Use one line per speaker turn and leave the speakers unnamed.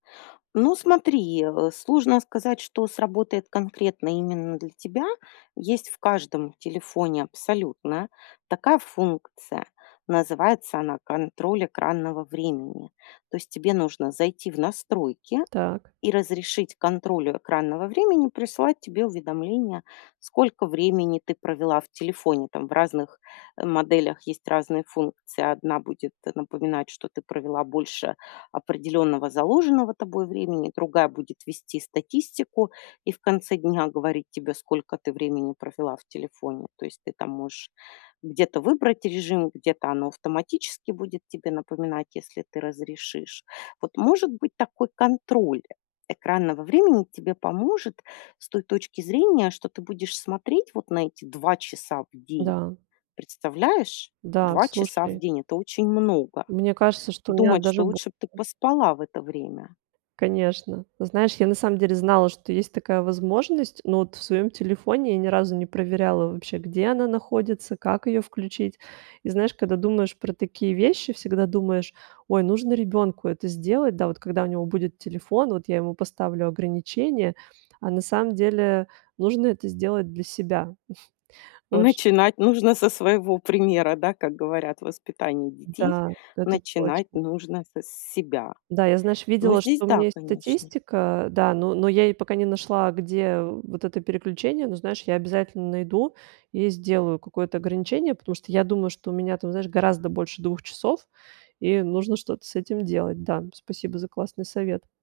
Ну смотри, э, сложно сказать, что сработает конкретно именно для тебя. Есть в каждом телефоне абсолютно такая функция. Называется она "контроль экранного времени". То есть тебе нужно зайти в настройки
Так.
и разрешить контролю экранного времени присылать тебе уведомления, сколько времени ты провела в телефоне. Там в разных, э, моделях есть разные функции. Одна будет напоминать, что ты провела больше определённого заложенного тобой, времени. Другая будет вести статистику и в конце дня говорить тебе, сколько ты времени провела в телефоне. То есть ты там можешь где-то выбрать режим, где-то оно автоматически будет тебе напоминать, если ты разрешишь. Вот, может быть, такой контроль экранного времени тебе поможет с той точки зрения, что ты будешь смотреть вот на эти 2 часа в день.
Да.
Представляешь?
Да,
2 часа в
слушай
день- это очень много.
мне кажется, что
И
у меня
думать,
даже
что
больше.
лучше б ты поспала в это время.
Конечно. Ну, знаешь, я, на самом деле, знала, что есть такая возможность, но вот в своеём телефоне я ни разу не проверяла вообще, где она находится, как её включить. И знаешь, када думаешь про такие вещи, всегда думаешь: "Ой, нужно ребёнку это сделать, да. Вот когда у него будет телефон, вот я ему поставлю ограничение". А на самом деле нужно это сделать для себя. Вот же.
Начинать нужно со своего примера, да, как говорят: "В воспитании детей
Да, это
начинать
точно.
нужно с с себя."
Да, я, знаешь,
Ну,
видела,
здесь
что у меня
да,
есть
конечно.
статистика. Да, но но я ей пока не нашла, где, э, вот это переключение. Ну, знаешь, я обязательно найду и сделаю какое-то ограничение, потому что я думаю, что у меня там, знаешь, гораздо больше 2 часов, и нужно что-то с этим делать, да. Спасибо за классный совет.